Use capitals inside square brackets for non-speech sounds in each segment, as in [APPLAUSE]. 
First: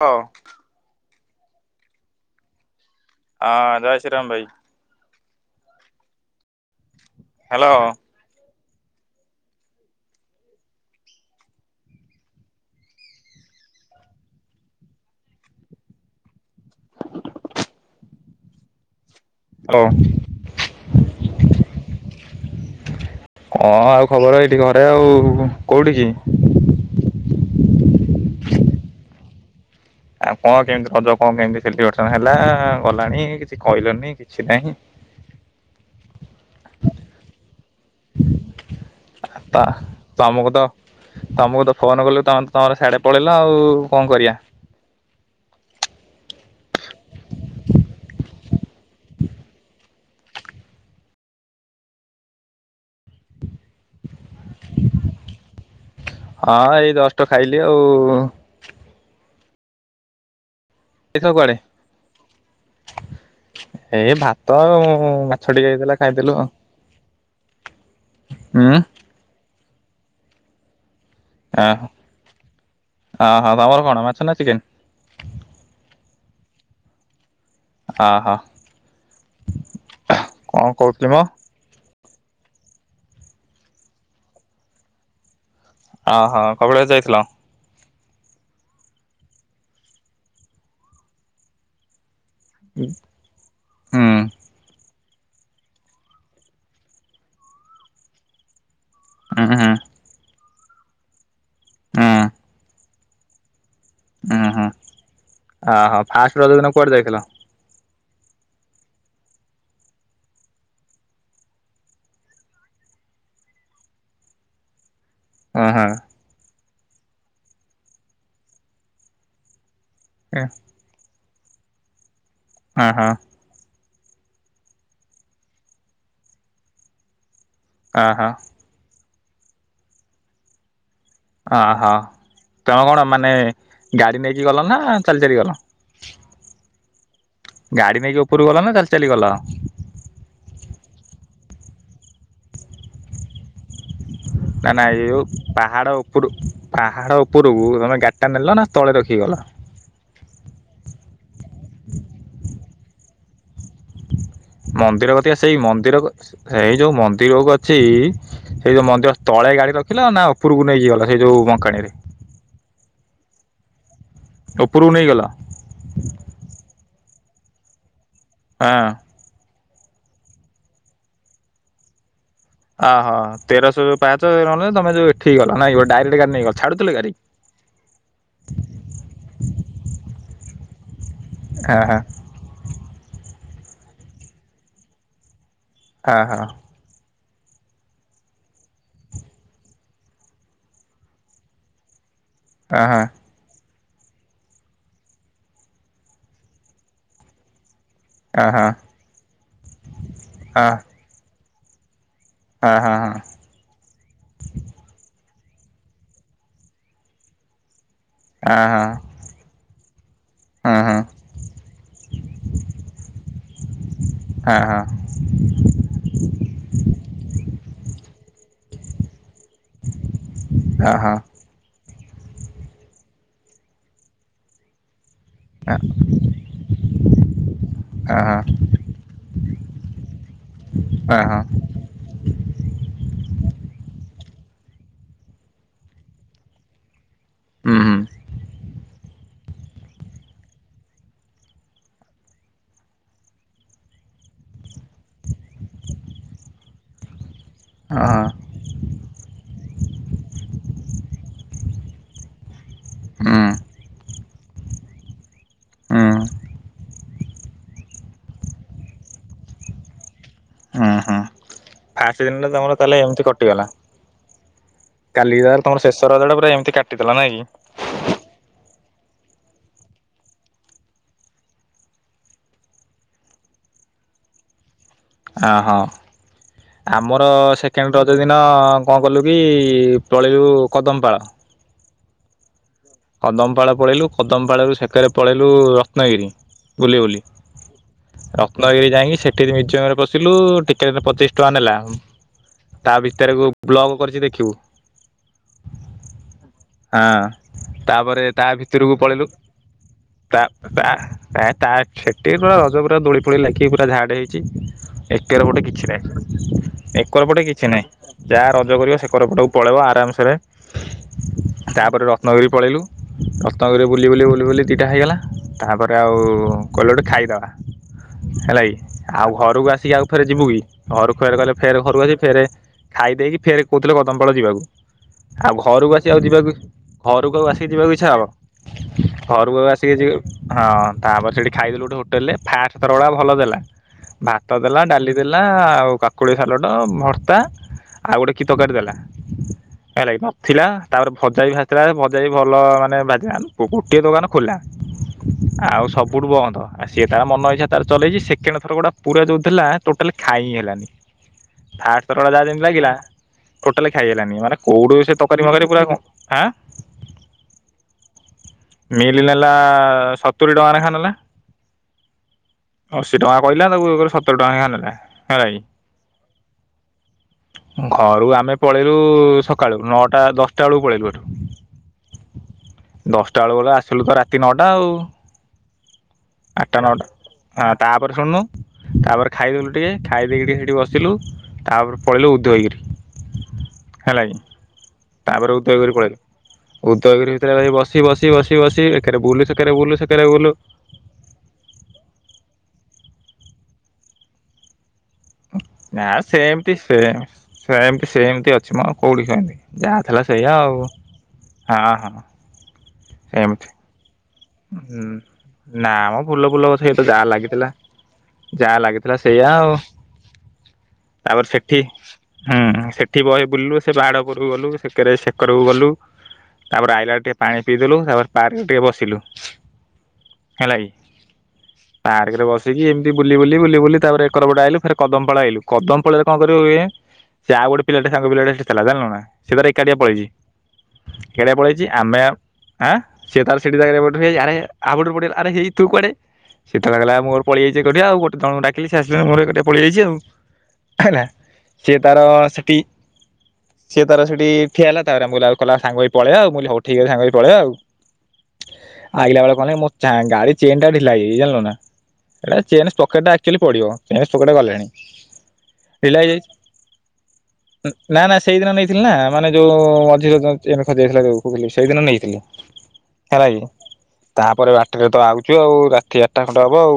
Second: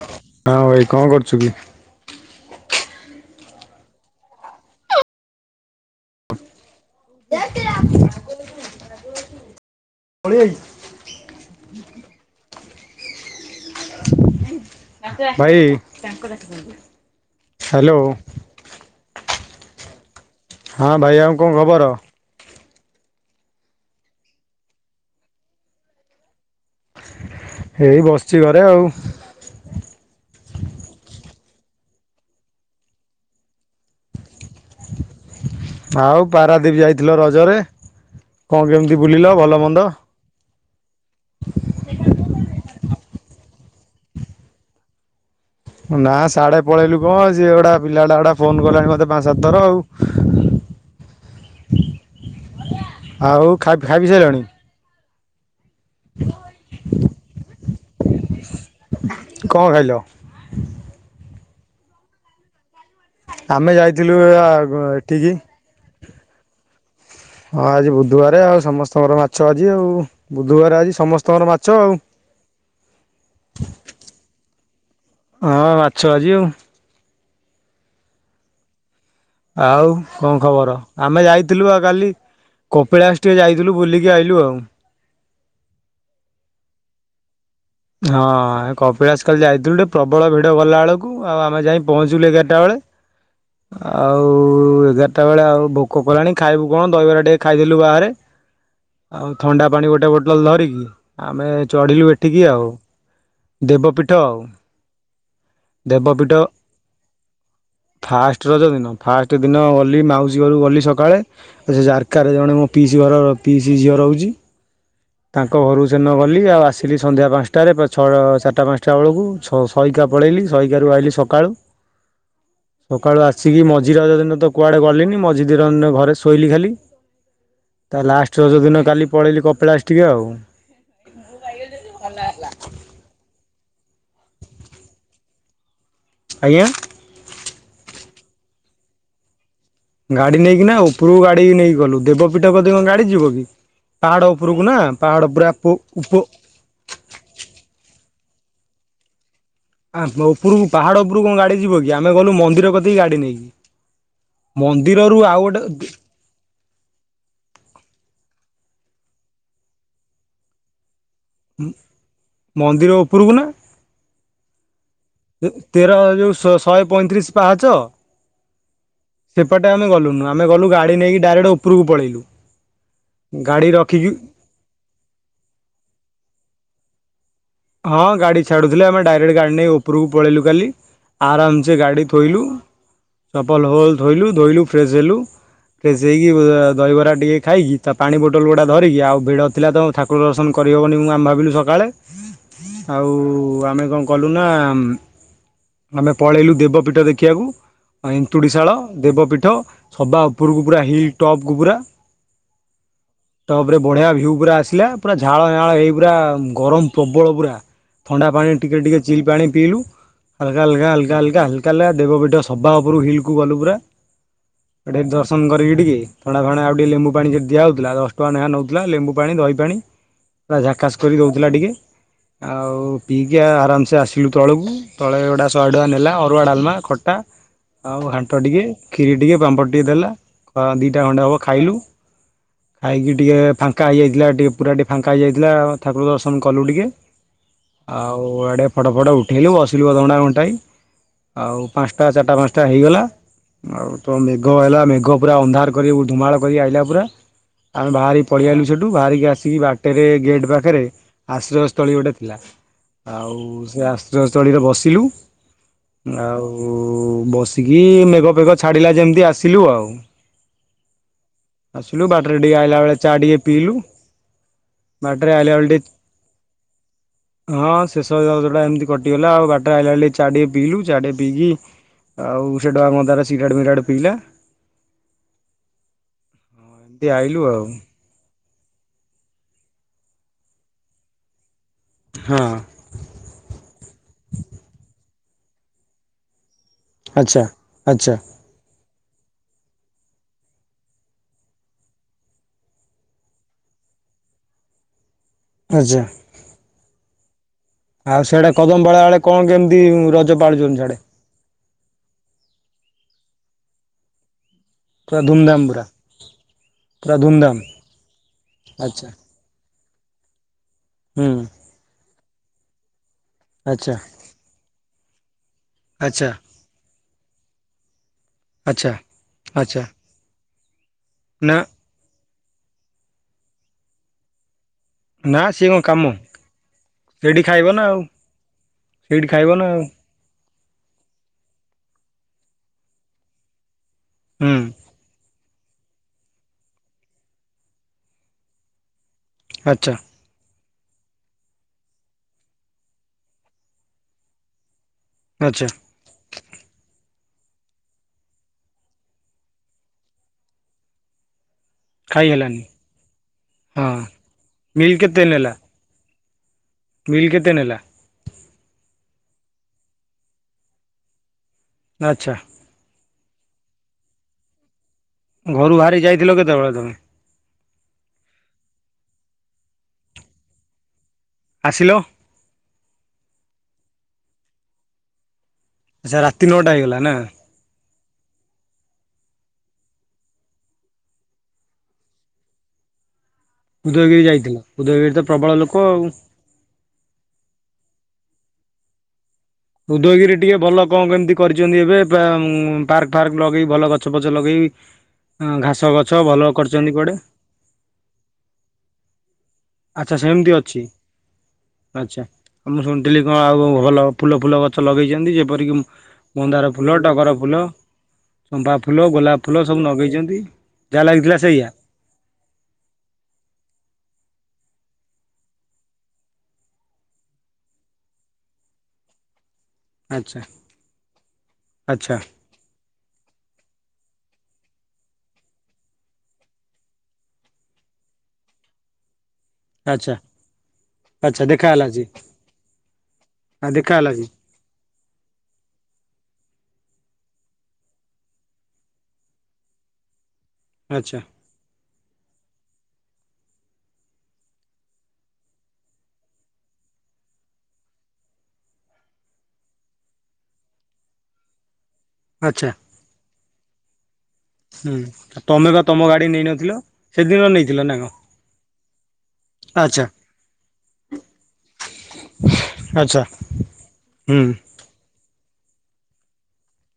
Hello ହଁ ଭାଇ କଣ କରୁ? [UNINTELLIGIBLE] ଆ ଜୟ ଶ୍ରୀରାମ ଭାଇ। ହ୍ୟାଲୋ। ପଳିଆଇ ଭାଇ [INAUDIBLE] ହ୍ୟାଲୋ। ହଁ। ହଁ ଭାଇ ଆଉ କଣ ଖବର? କଣ ଆଉ ଖବର ଏଇଠି ଘରେ ଆଉ କୋଉଠି କି? ଏଇ ବସିଛି ଘରେ ଆଉ। ଆଉ କଣ କେମିତି ରଜ କଣ କେମତି ସେଲିବ୍ରେସନ ହେଲା ଆ ଗଲାଣି କିଛି କହିଲନି କିଛି ନାହିଁ। ଆଉ ପାରାଦୀପ ଯାଇଥିଲ ରଜରେ କଣ କେମ ତା ତ ତମକୁ ତ ତମକୁ ତ ଫୋନ କଲେ ତମେ ତମର ସିଆଡେ ପଳେଇଲ ଆଉ କଣ କରିବା? ନା ସିଆଡେ ପଳେଇଲୁ କଣ ସିଏ ଗୁଡା ପିଲା ଗୁଡା ଫୋନ କଲେଣି ମତେ ପାଞ୍ଚ ସାତ ଥର ଆଉ, [INAUDIBLE] ଆଉ ଖାଇ ପିଇ ସାରିଲଣି? ହଁ ଏଇ ଜଷ୍ଟ ଖାଇଲି। ଲି ଆଉ କଣ ଖାଇଲ? ତୁ କୁଆଡ଼େ? [INAUDIBLE] ଆମେ ଯାଇଥିଲୁ ଆ ଏଠିକି। ଖାଇ ଦେଲୁ ଆଉ। [INAUDIBLE] ହଁ ଆଜି ବୁଧବାର ଆଉ ହୁଁ ସମସ୍ତଙ୍କର ମାଛ ଆ ଆଜି ଆଉ ବୁଧବାର ଆଜି ସମସ୍ତ ଆଁ ହଁ [INAUDIBLE] ଆ ଅହ, ତମର କଣ ମାଛ ନାଁ ଚିକେନ୍? ଛ ଆଜି ଆଉ। ଆହଃ ଆଉ କଣ ଖବର, ମ ଆମେ ଯାଇଥିଲୁ ବା କାଲି। କପିଳାସ ଟିକେ ଯାଇଥିଲୁ ବୁଲିକି ଆଇଲୁ ଆଉ। ଅହଃ କପିଳାସ ଯାଇଥିଲ? ହଁ ହେ କପିଳାସ କାଲି ଯାଇଥିଲୁ ଟେ ପ୍ରବଳ ଭିଡ ଗଲା ଏଳୁକୁ। ଆଉ ଆମେ ଯାଇ ପହଞ୍ଚିଲୁ ଏଗା ଟା [INAUDIBLE] ବେଳେ ହୁଁ ଆଉ ହୁଁ ଏଗାର ତାବେଳେ ଆଉ ଭୋକ କଲାଣି ଖାଇବୁ କଣ ଦହିବରା ଟିକେ ଖାଇଦେଲୁ ବାହାରେ। ଆଉ ହୁଁ ଥଣ୍ଡା ପାଣି ଗୋଟେ ବୋଟଲ ଧିରି ଆମେ ଚଢିଲୁ ହୁଁ। ଏଠିକି ଆଉ। ହୁଁ। ଉଁ ହୁଁ [INAUDIBLE] ଆହ ଦେବପୀଠ ଫାଷ୍ଟ ରଜ ଦିନ କୁଆଡ଼େ ଯାଇଥିଲ? ଟ୍ ରଜ ଦିନ ଫାଷ୍ଟ ଦିନ ଗଲି ମାଉସୀ ଘରୁକୁ ଗଲି ସକାଳେ। ଏ ସେ ଜାରକାରେ ଜଣେ ମୋ ପିଇସି ଘର ପିଇସି ଝିଅ ରହୁଚି। ତାଙ୍କ ଉଁ ଘରୁ ହୁଁ ସେନ ଗଲି। ଆଉ ଆସି ଥିଲି ସନ୍ଧ୍ୟା ପାଁଶଟାରେ ପା ଛଅ ଚାରିଟା ପାଞ୍ଚଟା ଅଳୁକୁ ଛଅ ହଇକା ପଳେଇଲି ଉଁ ସଇକାରୁ ଆଇଲି ସ ସକାଳୁ [INAUDIBLE] ହୁଁ ସକାଳୁ ଆସିକି ମ ଝି ରଜ ଦିନ ତ କୁଆଡ଼େ ଗଲିନି ମଝି ଦିରନ ଘରେ ଶୋଇଲି ଖାଲି। ତା ଅହୋ ଲାଷ୍ଟ ରଜ ଦିନ କାଲି ପଳେଇଲି କପିଳାସ ଟିକେ ଆଉ। ଅହ ତମେ କଣ ମାନେ ଗାଡ଼ି ନେଇକି ଗଲ ନାଁ ଚାଲି ଚାଲି ଗଲ? ଆଜ୍ଞା ଗାଡ଼ି ନେଇକି ଉପୁରୁ ଗଲ ନାଁ ତାଲି ଚାଲିଗଲ? ଗାଡ଼ି ନେଇକି ନାଁ ଉପରୁକୁ ଗାଡ଼ି ନେଇକି ଗଲୁ। ଦେବପୀଠ କତିକି କଁ ଗାଡ଼ି ଯିବ କି? ପାହାଡ଼ ଉପରକୁ ନାଁ ନା ନାଁ ଏଇ ପାହାଡ଼ ଯୋଉ ପୁରା ପାହାଡ଼ ଉପରୁ ପାହାଡ଼ ଉପରକୁ ତମେ ଗା ନେଲ ନାଁ ତଳେ ରଖିକି ଗଲ? ହଁ ଓପୁରୁକୁ ପାହାଡ଼ ଓପୁରୁ କଁ ଗାଡ଼ି ଯିବ କି? ଆମେ ଗଲୁ ମନ୍ଦିର କ ଇ ଗାଡ଼ି ନେଇକି। ମନ୍ଦିର ମନ୍ଦିରରୁ କତିକି ଆଉ ସେଇ ଗୋଟେ ମନ୍ଦିର କ ସେଇ ଯୋଉ ମନ୍ଦିରକୁ ଅଛି ସେଇ ଯୋଉ ମନ୍ଦିର ତଳେ ଗାଡ଼ି ରଖିଲ ନାଁ ଓପୁରୁକୁ ନେଇକି ଗଲ? ଏଇ ଯୋଉ ବଙ୍କାଣିରେ ପୁରୁକୁ ନାଁ। [UNINTELLIGIBLE] ତେ ତେର ଯୋଉ ଶ ଶହେ ପଇଁତିରିଶ। ପାହାଚ ହଁ, ସେପଟେ ଆମେ ଗଲୁ ନୁ ଆମେ ଗଲୁ ଗାଡି ନେଇି ଡାଇରେକ୍ଟ ଉପରକୁ ପଳେଇଲୁ। ଆହ ଗାଡ଼ି ତେରଶହ ଯୋଉ ରଖିକି ପାହାଚ ନହେନେ ତମେ ଯୋଉ ଏଠିକି ଗଲ ନାଁ ଗୋଟେ ଡାଇରେକ୍ଟ ଗାଡି ନେଇଗଲ ଛାଡୁଥିଲେ ଗାଡି? ହଁ ଗାଡ଼ି ଛାଡୁଥିଲେ ଆମେ ଡାଇରେକ୍ଟ ଗାଡ଼ି ନେଇ ଉପୁରୁକୁ ପଳେଇଲୁ କାଲି। ଆରାମ୍ ସେ ଗାଡି ଫାଷ୍ଟ ଥୋଇଲୁ। ଚପଲ ଫପଲ ଥୋଇଲୁ ଧୋଇଲୁ ଫ୍ରେଶ ହେଲୁ। ସେଇକି ଦହିବରା ଟିକେ ଖାଇକି ତା ପାଣି ବୋଟଲ ଗୁଡ଼ା ଧରିକି ଆଉ ଭିଡ଼ ଥିଲା ତ ଠାକୁର ଦର୍ଶନ କରିହେବନି ମୁଁ ଆମେ ଭାବିଲୁ ସକାଳେ ଆଉ ଆମେ କଣ କଲୁ ନା ଆମେ ପଳେଇଲୁ ଦେବପୀଠ ଦେଖିୟାକୁ। ଏନ୍ତୁଡ଼ିଶାଳ ଦେବପୀଠ ସବା ଉପରକୁ ପୁରା ହିଲ୍ ଟପ୍। କୁବୁରା ଟପ୍ ରେ ବଢିଆ ଭିୟୁ ପୁରା ଆସିଲା ପୁରା ଝା ଝାଳ ନାଳ ହେଇ ପୁରା ଗରମ ପ୍ର ବଳ ପୁରା। ଥଣ୍ଡା ପାଣି ଟିକେ ଟିକେ ଚିଲ୍ ପାଣି ପିଇଲୁ। ହାଲକା ହଲକା ହଲକା ହଲକା ହାଲକା ହଲକା ଦେବପୀଠ ସଭବା ଉପରୁ ହିଲ୍ କୁ ଗଲୁ ପୁରା। ହେଠିକି ଦର୍ଶନ କରିକି ଟିକେ ଥଣ୍ଡା ଥଣ୍ଡା ଆଉ ଟିକିେ ଲେମ୍ବୁ ପାଣି ଯେ ଦିଆହଉଥିଲା। ର ଟଙ୍କା ଲେଖା ନେଉଥିଲା ଲେମ୍ବୁ ପାଣି ଦହି ପାଣି, ପୁରା ଝାକାସ୍ କରି ଦଉଥିଲା ଟିକେ। ଆଉ ପିଇକି ଆରାମସେ ଆସିଲୁ ତଳକୁ। ତଳେ ଗୁଟା ଶହେ ଟଙ୍କା ନେଲା, ଅରୁଆ, ଡାଲମା, ଖଟା ଆଉ ଘାଣ୍ଟ ଟିକେ କ୍ଷୀରି ଟିକେ ପାମ୍ପଡ଼ ଟିକେ ଦେଲା। ଅ ଦିଟା ଖଣ୍ଡେ ହବ ଖାଇଲୁ। ଖାଇକି ଟିକେ ଫାଙ୍କା ହେଇଯାଇଥିଲା ଟିକେ ପୁରା ଟିକେ ଫାଙ୍କା ହେଇଯାଇଥିଲା ଠାକୁର ଦର୍ଶନ କଲୁ ଟିକେ। ଆଉ ଆଡେ ଫଟ ଫଟ ଉଠେଇଲୁ ବସିଲୁ ଅଧଘଣ୍ଟା ଘଣ୍ଟାଏ। ଆଉ ପାଞ୍ଚଟା ଚାରିଟା ପାଞ୍ଚଟା ହେଇଗଲା। ଆଉ ତ ମେଘ ହେଲା ମେଘ ପୁରା ଅନ୍ଧାର କରି ଉଧୁମାଳ କରିକି ଆଇଲା ପୁରା। ଆମେ ବାହାରି ପଳିଆଇଲୁ ସେଟୁ। ବାହାରିକି ଆସିକି ବାଟରେ ଗେଟ ପାଖରେ ଆଶ୍ରୟ ସ୍ଥ ତଳୀ ଗୋଟେ ଥିଲା। ଆଉ ସେ ଆଶ୍ରୟସ୍ଥଳୀରେ ବସିଲୁ। ଆଉ ବସିକି ମେଘଫେଗ ଛାଡ଼ିଲା ଯେମିତି ଆସିଲୁ ଆଉ। ଆସିଲୁ ଫାଷ୍ଟ ବାଟରେ ଦିନ ଟିକେ ତମର ଆଇଲା ବେଳେ ତାହେଲେ ଚା ଏମିତି ଟିକେ କଟିଗଲା। ପିଇଲୁ ବାଟରେ କାଲି ଆଇଲା ତାହେଲେ ବେଳେ ତମର ଟିକେ ଶେଷ ରଜଟା ପୁରା ଏମି ହଁ ଶେଷରଜ ଟା ହେମିତି କଟ ଟି ହେଲା ଆଉ ବାଟରେ ଆଇଲା ବେଳେ ଚା ଟିକେ ପିଇଲୁ, ଚା ଟିକେ ପିଇକି ଆଉ ସେଟା ଆମର ତାରେ ସିଗାରେଟ ପିଗାରେଟ ପିଇଲା। ଆ ହଁ। ଏମିତି ଆମର ଆଇଲୁ ଆଉ। ସେକେଣ୍ଡ ରଜରେ ଦିନ କଣ କଲୁ କି ପଳେଇଲୁ କଦମପାଳ। ହଁ। କଦମପାଳ ପଳେଇଲୁ। କଦମପାଳରୁ ସେକାରେ ପଳେଇଲୁ ରତ୍ନଗିରି। ବୁଲି ବୁଲି ଆଚ୍ଛା ଆଚ୍ଛା ରତ୍ନଗିରି ଯାଇଁକି ସେଠିରେ ମ୍ୟୁଜିୟମରେ ପଶିଲୁ ଟିକେଟ୍ ପଚିଶ ଟଙ୍କା ନେଲା। ତା ଭିତରେକୁ ବ୍ଲଗ କରିଛି ଦେଖିବୁ। ଆଚ୍ଛା ହାଁ। ଆଉ ତାପରେ ତା ସିଆଡ଼େ କଦମ ପାଳ ଭିତରକୁ ଆଡ଼େ ପଳେଇଲୁ। କଣ କେମିତି ରଜ ତା ପାଳୁଛନ୍ତି ତା ସିଆଡ଼େ ଏ ତା ସେଟି କଣ ପୁରା ଦୋଳି ଫୋଳି ଲାଖିକି ପୁରା ଝାଡ ହେଇଚି। ପୁରା ଏକର ପଟେ ଧୁମଧାମ କିଛି ପୁରା ନାହିଁ। ପୁରା ଏକର ପଟେ ଧୁମଧାମ କିଛି ନାହିଁ। ଯାହା ରଜ କରିବ ଆଚ୍ଛା ସେକର ପଟକୁ ପଳେଇବ ଆ ଟମ୍ ସେରେ ହୁଁ ତାପରେ ରଖ ନଗରୀ ପଳେଇଲୁ। ରତାଗରେ ଆଚ୍ଛା ବୁଲି ବୁଲି ବୁଲି ବୁଲି ଦିଇଟା ହେଇଗଲା। ତାପରେ ଆଉ ଆଚ୍ଛା କହିଲୁ ଗୋଟେ ଖାଇଦେବା। ହେଲା କି। ଆଚ୍ଛା ଆଉ ଘରକୁ ଆଚ୍ଛା ଆସିକି ଆଉ ଥରେ ଯିବୁ କି? ଘରୁ କୁଆଡ଼େ ଗଲେ ନା ଫେରେ ଘରୁ ଅଛି ଫେରେ ଖାଇ ଦେଇକି ଫେରେ କହୁଥିଲେ କଦମପାଳ ଯିବାକୁ। ନା ଆଉ ସିଏ କଣ ଘରକୁ କାମ ଆସି ଆଉ ଯିବା କି ସେଇଠି ଘରକୁ ଖାଇବ ଆସିକି ନା ଯିବାକୁ ଆଉ। ଇଚ୍ଛା ହବ। ସେଇଠି ଖାଇବ ଘରକୁ ନା ଆଉ ଆସିକି ଯିବା ହଁ ତାପରେ ସେଇଠି ଖାଇଦେଲୁ ହୋଟେଲରେ ଫାର୍ଷ୍ଟ ଥର ଭଳିଆ ଭଲ ଦେଲ। ଭାତ ହୁଁ ଦେଲା ଡାଲି ଦେଲା ଆଉ ଆଉ କାକୁଳି ସାଲଡ଼ ଭର୍ତ୍ତା ଆଉ ଗୋଟେ କି ତରକାରୀ ଦେଲା। ଆଚ୍ଛା ହେଲ ଭାବଥିଲା [UNINTELLIGIBLE] ତାପରେ ଭଜା ଭି ଭା ସେ ଟା ବି ଭଜାଇ ଭଲ ମାନେ ଭାଜିଲା ନି ଗୋଟିଏ ଦୋକାନ ଖୋଲା। ଆଚ୍ଛା ଆଉ ସବୁଠୁ ବନ୍ଦ। ଆଉ ସିଏ ତା ମନ ଇଚ୍ଛା ତାର ଚଲେଇଛି ସେକେଣ୍ଡ ଥର ଗୁଟା ପୁରା ଯେଉଁ ଥିଲା ଟୋଟାଲ ଖାଇ ହିଁ ହେଲାନି। ଖାଇ ଫାର୍ଷ୍ଟଥରଟା ଯାହା ହେଲାନି ଯେମିତି ଲାଗିଲା ଟୋଟାଲି ହଁ ଖାଇ ହେଲାନି ମାନେ କୋଉଠୁ ସେ ତରକାରୀ ଫରକାରୀ ପୁରା କଣ ଆଁ ବିଲ୍ କେତେ ନେଲା? ମିଲ୍ ନେଲା ସତୁୁରୀ ଟଙ୍କା ଲେଖା ନେଲା। ଆଚ୍ଛା। ଅଶୀ ଟଙ୍କା କହିଲା ତାକୁ ସତୁରି ର ଟଙ୍କା ନେଖା ନେଲା। ହେଲା କି ଘରୁ ବାହାରି ଯାଇଥିଲ କେତେବେଳେ ତମେ? ଘରୁ ଆମେ ପଳେଇଲୁ ସକାଳୁ ନଅଟା ଦଶଟା ବେଳକୁ ପଳେଇଲୁ ଏଠୁ। ଆସିଲ ଦଶଟା ବେଳ ଗଲେ ଆସ ଶଲୁ ତ ରାତି ନଅଟା ଆଉ । ଆଚ୍ଛା ରାତି ନଅଟା ଆଠଟା ହେଇଗଲା ନା ନଅଟା ତାପରେ ଶୁଣୁନୁ ତାପରେ ଖାଇଦେଲୁ ଟିକେ ଖାଇ ଦେଇକି ଟିକେ ସେଇଠି ବସିଲୁ ତାପରେ ପଳେଇଲୁ ଉଦୟଗିରି ହେଲା ଉଦୟଗିରି କି ଯାଇଥିଲା ଉଦୟଗିରି ତ ତାପରେ ପ୍ରବଳ ଲୋକ ଉଦୟଗିରି ଆଉ। ପଳେଇଲୁ। ଉଦୟଗିରି ଭିତରେ ଭାଇ ବସି ବସି ବସି ବସି ଏକରେ ବୁଲୁ ସେକରେ ବୁଲୁ ସେକରେ ଉଦୟଗିରି ବୁଲୁ। ଟିକେ ଭଲ କଣ କେମିତି କରିଛନ୍ତି ଏବେ ପାର୍କ ଫାର୍କ ଲଗେଇ ଭଲ ଗଛ ଫଛ ଲଗେଇ ଘାସ ନା ଗଛ ଭଲ ସେମତି କରିଛନ୍ତି ସେ କୁଆଡେ ସେମତି ସେମତି ଅଛି ମ କୋଉଠି କାଇଁ ଆଚ୍ଛା ଯାହାଥିଲା ସେମିତି ସେଇଆ ଅଛି ଆଉ ହଁ ହଁ। ଥିଲି କଣ ସେମତି ଆଉ ଭଲ ଫୁଲ ଫୁଲ ଗଛ ହୁଁ ଲଗେଇଛନ୍ତି ଯେପରିକି ନା ମ ଫୁଲ ମନ୍ଦାର ଫୁଲ ଗଛ ସେଇତ ଯାହା ଟଗର ଫୁଲ ଲାଗିଥିଲା ଚମ୍ପା ଯାହା ଫୁଲ ଲାଗିଥିଲା ଗୋଲାପ ସେଇଆ ଫୁଲ ଆଉ ସବୁ ଲଗେଇଛନ୍ତି। ଯାହା ଲାଗିଥିଲା ତାପରେ ସେଇଆ ସେଠି ହୁଁ ସେଠି ବହେ ବୁଲିଲୁ ସେ ପାହାଡ ଉପରେ ସେପଟକୁ ଗଲୁ ସେକରେ ସେକରକୁ ଗଲୁ ତାପରେ ଆଇଲା ବେଳେ ଟିକେ ପାଣି ପିଇଦେଲୁ ତାପରେ ପାର୍କ ରେ ଟିକେ ବସିଲୁ । ଆଚ୍ଛା ହେଲା କି ଆଚ୍ଛା ପାର୍କରେ ବସିକି ଏମିତି ବୁଲି ବୁଲି ବୁଲି ବୁଲି ତାପରେ ଏକର ପଟେ ଆଇଲୁ ଫେରେ କଦମପାଳ ଆଇଲୁ କଦମପାଳରେ କଣ କରିବୁ କେଜାଣି ସେ ଆଉ ଗୋଟେ ପିଲାଟେ ସାଙ୍ଗ ପିଲାଟେ ସେଠି ଥିଲା ଜାଣିଲୁ ନା ସେ ତାର ଏକାଟିଆ ଆଚ୍ଛା ପଳେଇଛି ଆଚ୍ଛା ଏକାଟିଆ ଦେଖା ହେଲା ପଳେଇଛି ଆଜି ଆମେ ଆଁ ସେ ତାର ସେଇଠି ଦେଖା ଜାଗାରେ ହେଲା ଆଜି ଆରେ ହାବୁଡ଼ରେ ପଡ଼ିଗଲା ଆରେ ହେଇ ତୁ କୁଆଡେ? ସେତ ଲାଗିଲା ମୋର ପଳେଇ ଆଇଛି ଏକୁଟିଆ ଆଉ ଜଣକୁ ଡାକିଲି ସେ ଆସିଲାନି ମୋର ଏକୁଟିଆ ପଳେଇ ଆଇଛି ଆଉ । ଆଚ୍ଛା। ସିଏ ତାର ସେଠି ସିଏ ତାର ସେଠି ଠିଆ ହେଲା ତାପରେ ମୁଁ କହିଲା ସାଙ୍ଗ ପଳେଇଆ ଆଉ ମୁଁ ହଉ ଠିକ ସାଙ୍ଗ ପଳେଇଆ ଆଉ ଆଇଲା ବେଳେ କଣ ହେଲା କି ମୋ ଗାଡି ଚେନ୍ ଟା ଢିଲା ହେଇଯାଇଛି ଜାଣିଲ ନା ଆ ଆଚ୍ଛା ଚେନ ସକେଟଟା ଖିଲି ପଡ଼ିବ। ଏ ସକେଟ ଗଲାଣି ହୁଁ ତମେ ବା ତମ ଢିଲା ଗାଡି ହେଇଯାଇଛି ନେଇନଥିଲ ସେଦିନ ନେଇଥିଲ କଣ? ନା ନା ସେଇଦିନ ନେଇଥିଲି ନା ମାନେ ଯୋଉ ଆଚ୍ଛା ମଝି ରଜ ଦିନ ଚେନ ଖସିଯାଇଥିଲା ଯୋଉ କହୁଥିଲି ସେଇଦିନ ନେଇଥିଲି ଆଚ୍ଛା ହେଲା କି ହୁଁ ତାପରେ ବାଟରେ ତ ପାଉଛୁ ଆଉ ରାତି ଆଠଟା ଖଣ୍ଡେ ହବ ଆଉ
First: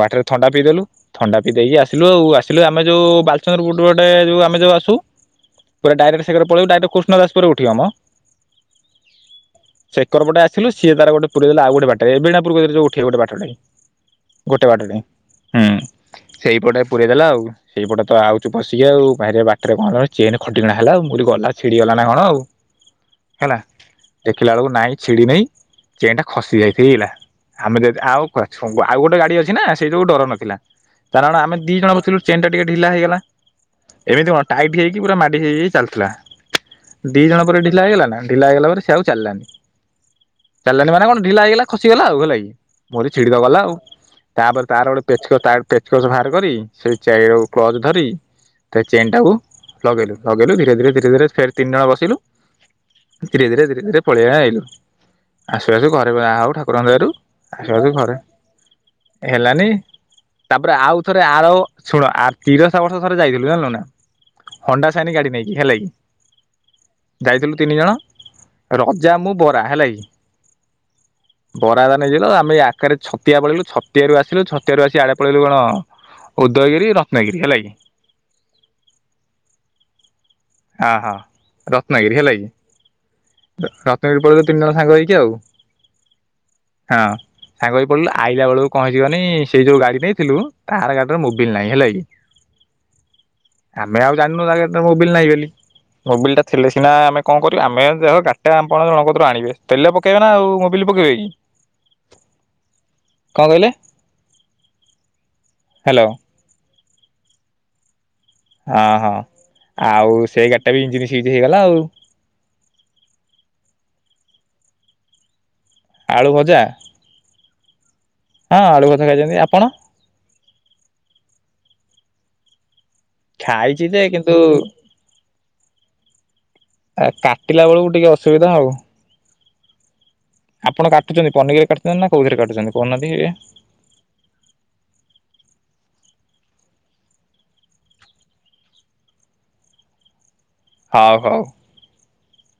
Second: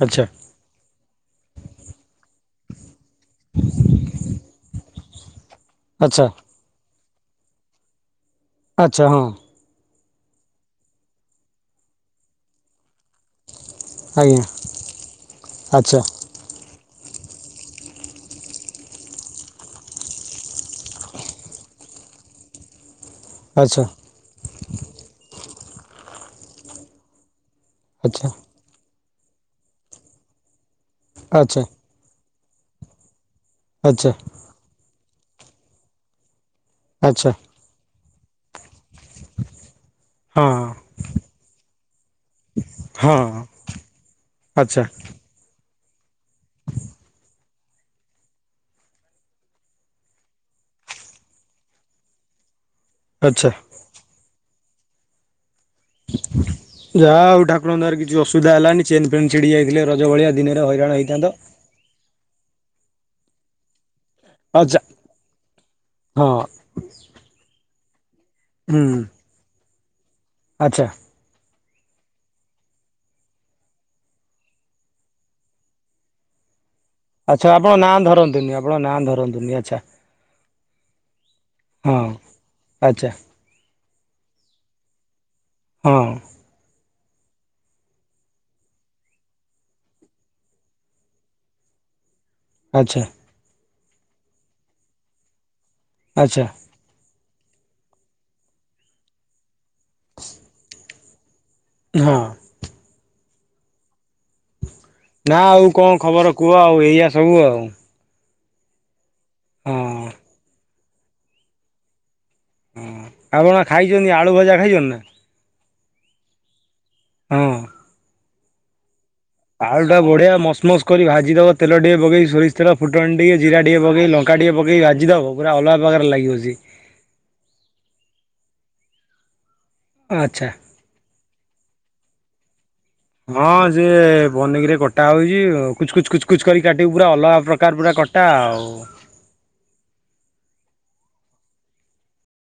ବାଟରେ ଆଚ୍ଛା ଥଣ୍ଡା ପିଇଦେଲୁ ଥଣ୍ଡା ପିଇ ଦେଇକି ଆସିଲୁ ଆଉ ଆସି ଆସିଥିଲୁ ଆମେ ଯୋଉ ବାଲିଚନ୍ଦ୍ରପୁର ପଟେ ଯୋଉ ଆମେ ଯୋଉ ଆସୁ ପୁରା ଆଚ୍ଛା ଡ଼ାଇରେକ୍ଟ ସେକରେ ପଳେଇବୁ ଡ଼ାଇରେକ୍ଟ କୋ କୃଷ୍ଣଦାସପୁରରେ ଉଠିବ ମ ଆଚ୍ଛା ହଁ। ସେକର ପଟେ ଆସିଲୁ ସେ ସିଏ ତାର ଗୋଟେ ପୂରେଇ ଦେଲା ଆଉ ଗୋଟେ ବାଟରେ ଏ ବୀଣାପୁର କତିରେ ଯୋଉ ଉଠି ଠି ଗୋଟେ ବାଟଟେ ଆଜ୍ଞା ଗୋଟେ ବାଟଟେ ହୁଁ ଆଚ୍ଛା ସେଇପଟା ପୁରେଇ ଦେଲା ଆଉ ସେଇପଟେ ତ ଆଉଛୁ ପସିକି ଆଉ ବାହାର ବାଟରେ କଣ ଚେନ ଖଟିକିଣା ହେଲା ମୁ ଗଲା ଛିଡି ଗଲା ନା କଣ ଆଉ ହେଲା ଆଚ୍ଛା ଦେଖିଲା ବେଳକୁ ନାଇଁ ଛିଡି ନେଇହି ଚେନ୍ ଟା ଖସି ଯାଇଥିଲା ଆମେ ଯଦି ଆଉ ଆଚ୍ଛା କୋଉ ଛବୁଆ ଆଉ ଗୋଟେ ଗାଡ଼ି ଅଛି ନା ସେଇଯୋଗୁଁ ଡର ନଥିଲା। କାରଣ ଆମେ ଆଚ୍ଛା ଦି ଜଣ ବସିଥିଲୁ ଚେନ ଟା ଟିକେ ଢିଲା ହେଇଗଲା। ଆଚ୍ଛା ଏମିତି କଣ ଟାଇଟ୍ ହେଇକି ପୁରା ମାଡ଼ି ହେଇ ହେଇ ଚାଲିଥିଲା। ଦି ଆଚ୍ଛା ଜଣ ପରେ ଢିଲା ହେଇଗଲା ନା? ଢ଼ିଲା ହେଇ ଗଲା ପରେ ସେ ଆଉ ଚାଲିଲାନି। ହଁ ଚାଲିଲାନଣି ମାନେ କଣ ଢିଲା ହେଇଗଲା ଖସିଗଲା ଆଉ ହେ ମୋର ହଁ ଛିଡିଦ ଗଲା ଆଉ ତାପରେ ଆଚ୍ଛା ତାର ଗୋଟେ ପେଚ ତ ପେଚକସ ବାହାର କରି ସେଇ ଚାରିର କ୍ଲଜ୍ ଧରି ତା ଚେନ ଟାକୁ ଲଗେଇଲୁ ଲଗେଇଲୁ ଧୀରେ ଧୀରେ ଧୀରେ ଧୀରେ ଫେର୍ ତିନି ଜଣ ବସିଲୁ ଧିରେ ଆଚ୍ଛା ଧିରେ ଧିରେରେ ପଳେଇ ଆଇଲୁ। ହ ଆସିବାସୁ ଘରେ ହଉ ଠାକୁରଙ୍କ ଦାରୁ ଯାହା ଆଉ ଠାକୁରଙ୍କ ଆସିବାସୁ ଦୟାରୁ କିଛି ଘରେ ଅସୁବିଧା ହେଲାନି ଚେନ୍ ଫେନ୍ ଛିଡି ହେଲାନି ଯାଇଥିଲେ ରଜ ଭଳିଆ ଦିନରେ ତାପରେ ହଇରାଣ ଆଉ ଥରେ ହେଇଥାନ୍ତ ଆର ଶୁଣ ଆ ତିରଶା ବର୍ଷ ଥରେ ଯାଇଥିଲୁ ଜାଣିଲୁ ନା ଆଚ୍ଛା ହଣ୍ଡା ସାଇନି ଗାଡ଼ି ନେଇକି ହେଲେ କି ହଁ ଯାଇଥିଲୁ ତିନି ଜଣ । ହୁଁ ରଜା ମୁଁ ବରା ହେଲାକି ହଁ ଆଚ୍ଛା । ବରାଦ ନେଇଥିଲୁ ଆମେ ଆକରେ ଛତିଆ ପଳେଇିଲୁ ଛତିଆରୁ ଆସିଲୁ ଛତିଆରୁ ଆସି ଆଡେ ପଳେଇିଲୁ କଣ ଉ ଉଦୟଗିରି ରତ୍ନଗିରି ଆଚ୍ଛା ହେଲା କି ଆପଣ ନାଁ ଧରନ୍ତୁନି ଆପଣ ନାଁ ଧରନ୍ତୁନି ଆଚ୍ଛା ହଁ ହଁ ହଁ ରତ୍ନଗିରି ହେଲା କି ଆଚ୍ଛା ରତ୍ନଗିରି ପଳେଇଲୁ ତିନିଜଣ ସାଙ୍ଗ ହେଇକ ଆଉ । ହଁ । ହଁ ସାଙ୍ଗ ହେଇପଳିଲୁ ଆଇଲା ବେଳକୁ କଣ ହେଇଚିକନି ସେଇ ଯୋଉ ଗାଡି ନେଇଥିଲୁ ତାର ଗାଡିରେ ମୋବିଲ ନାହିଁ ହେଲା କି । ଆଚ୍ଛା । ଆମେ ଆଉ ଜାଣିନୁ ତା ଗାଡ଼ିରେ ମୋବିଲ ନାଇଁ ବେଲି । ମୋବିଲ ଆଚ୍ଛା ଟା ଥିଲେ ସିନା ଆମେ କଣ କରିବୁ ଆମେ ଜାହଉ ଗାଡିଟା ଆମ ଆପଣ ଜନକ କତିରୁ ଆଣିବେ ତେଲ ପକେଇବେ ନା ଆଉ ମୋବିଲ ପକାଇବେ ହଁ ହଁ । କଣ କହିଲେ? ନା ଆଉ କଣ ହ୍ୟାଲୋ ଖବର କୁହ ଆଉ ଏଇ ଇଆ ସବୁ ଆଉ ହଁ ହଁ। ହଁ ଆଉ ସେଇ ଗାଡ ଡି ଟା ବିି ଇଞ୍ଜିନ ସିଜ୍ ହେଇଗଲା ଆଉ। ହୁଁ ଆପଣ ବା ଖାଇଚନ୍ତି ଆଳୁ ଭଜା ଖାଇଛନ୍ତି ନା। ଆଳୁ ଭଜା । ହଁ। ହଁ ଆଳୁ ଭଜ ଆଳୁ ଟା ବଢିଆ ମସମସ୍ କରି ଭାଜିଦବ ତେଲ ଟିକେ ପକେଇ ସୋରିଷ ତେଲ ଫୁଟଣ ଟିକେ ଜିରା ଟିକେ ଖାଇଛି ଯେ ପକେଇ କିନ୍ତୁ ଲଙ୍କା ଟିକେ ପକେଇ ଭାଜିଦବ ପୁରା ଅଲଗା ପ୍ରକାର ଲାଗିିବ ସେ। କାଟିଲା ବେଳକୁ ଟିକେ ଅସୁବିଧା ଆଉ । ଆଚ୍ଛା । ଟୁଚନ୍ତି ପନିକିରେ କାଟୁଚନ୍ତି ନା କଉଥିରେ କାଟୁଚନ୍ତି? ହଁ ସେ ପନିକିରେ କଟା ହଉଛି କୁଚ୍ କୁଚୁ କୁଚ୍ କୁଚ କରି କାଟିବୁ ପୁରା ଅଲଗା ପ୍ରକାର ପୁରା କଟା ଆଉ ହଉ ହଉ ।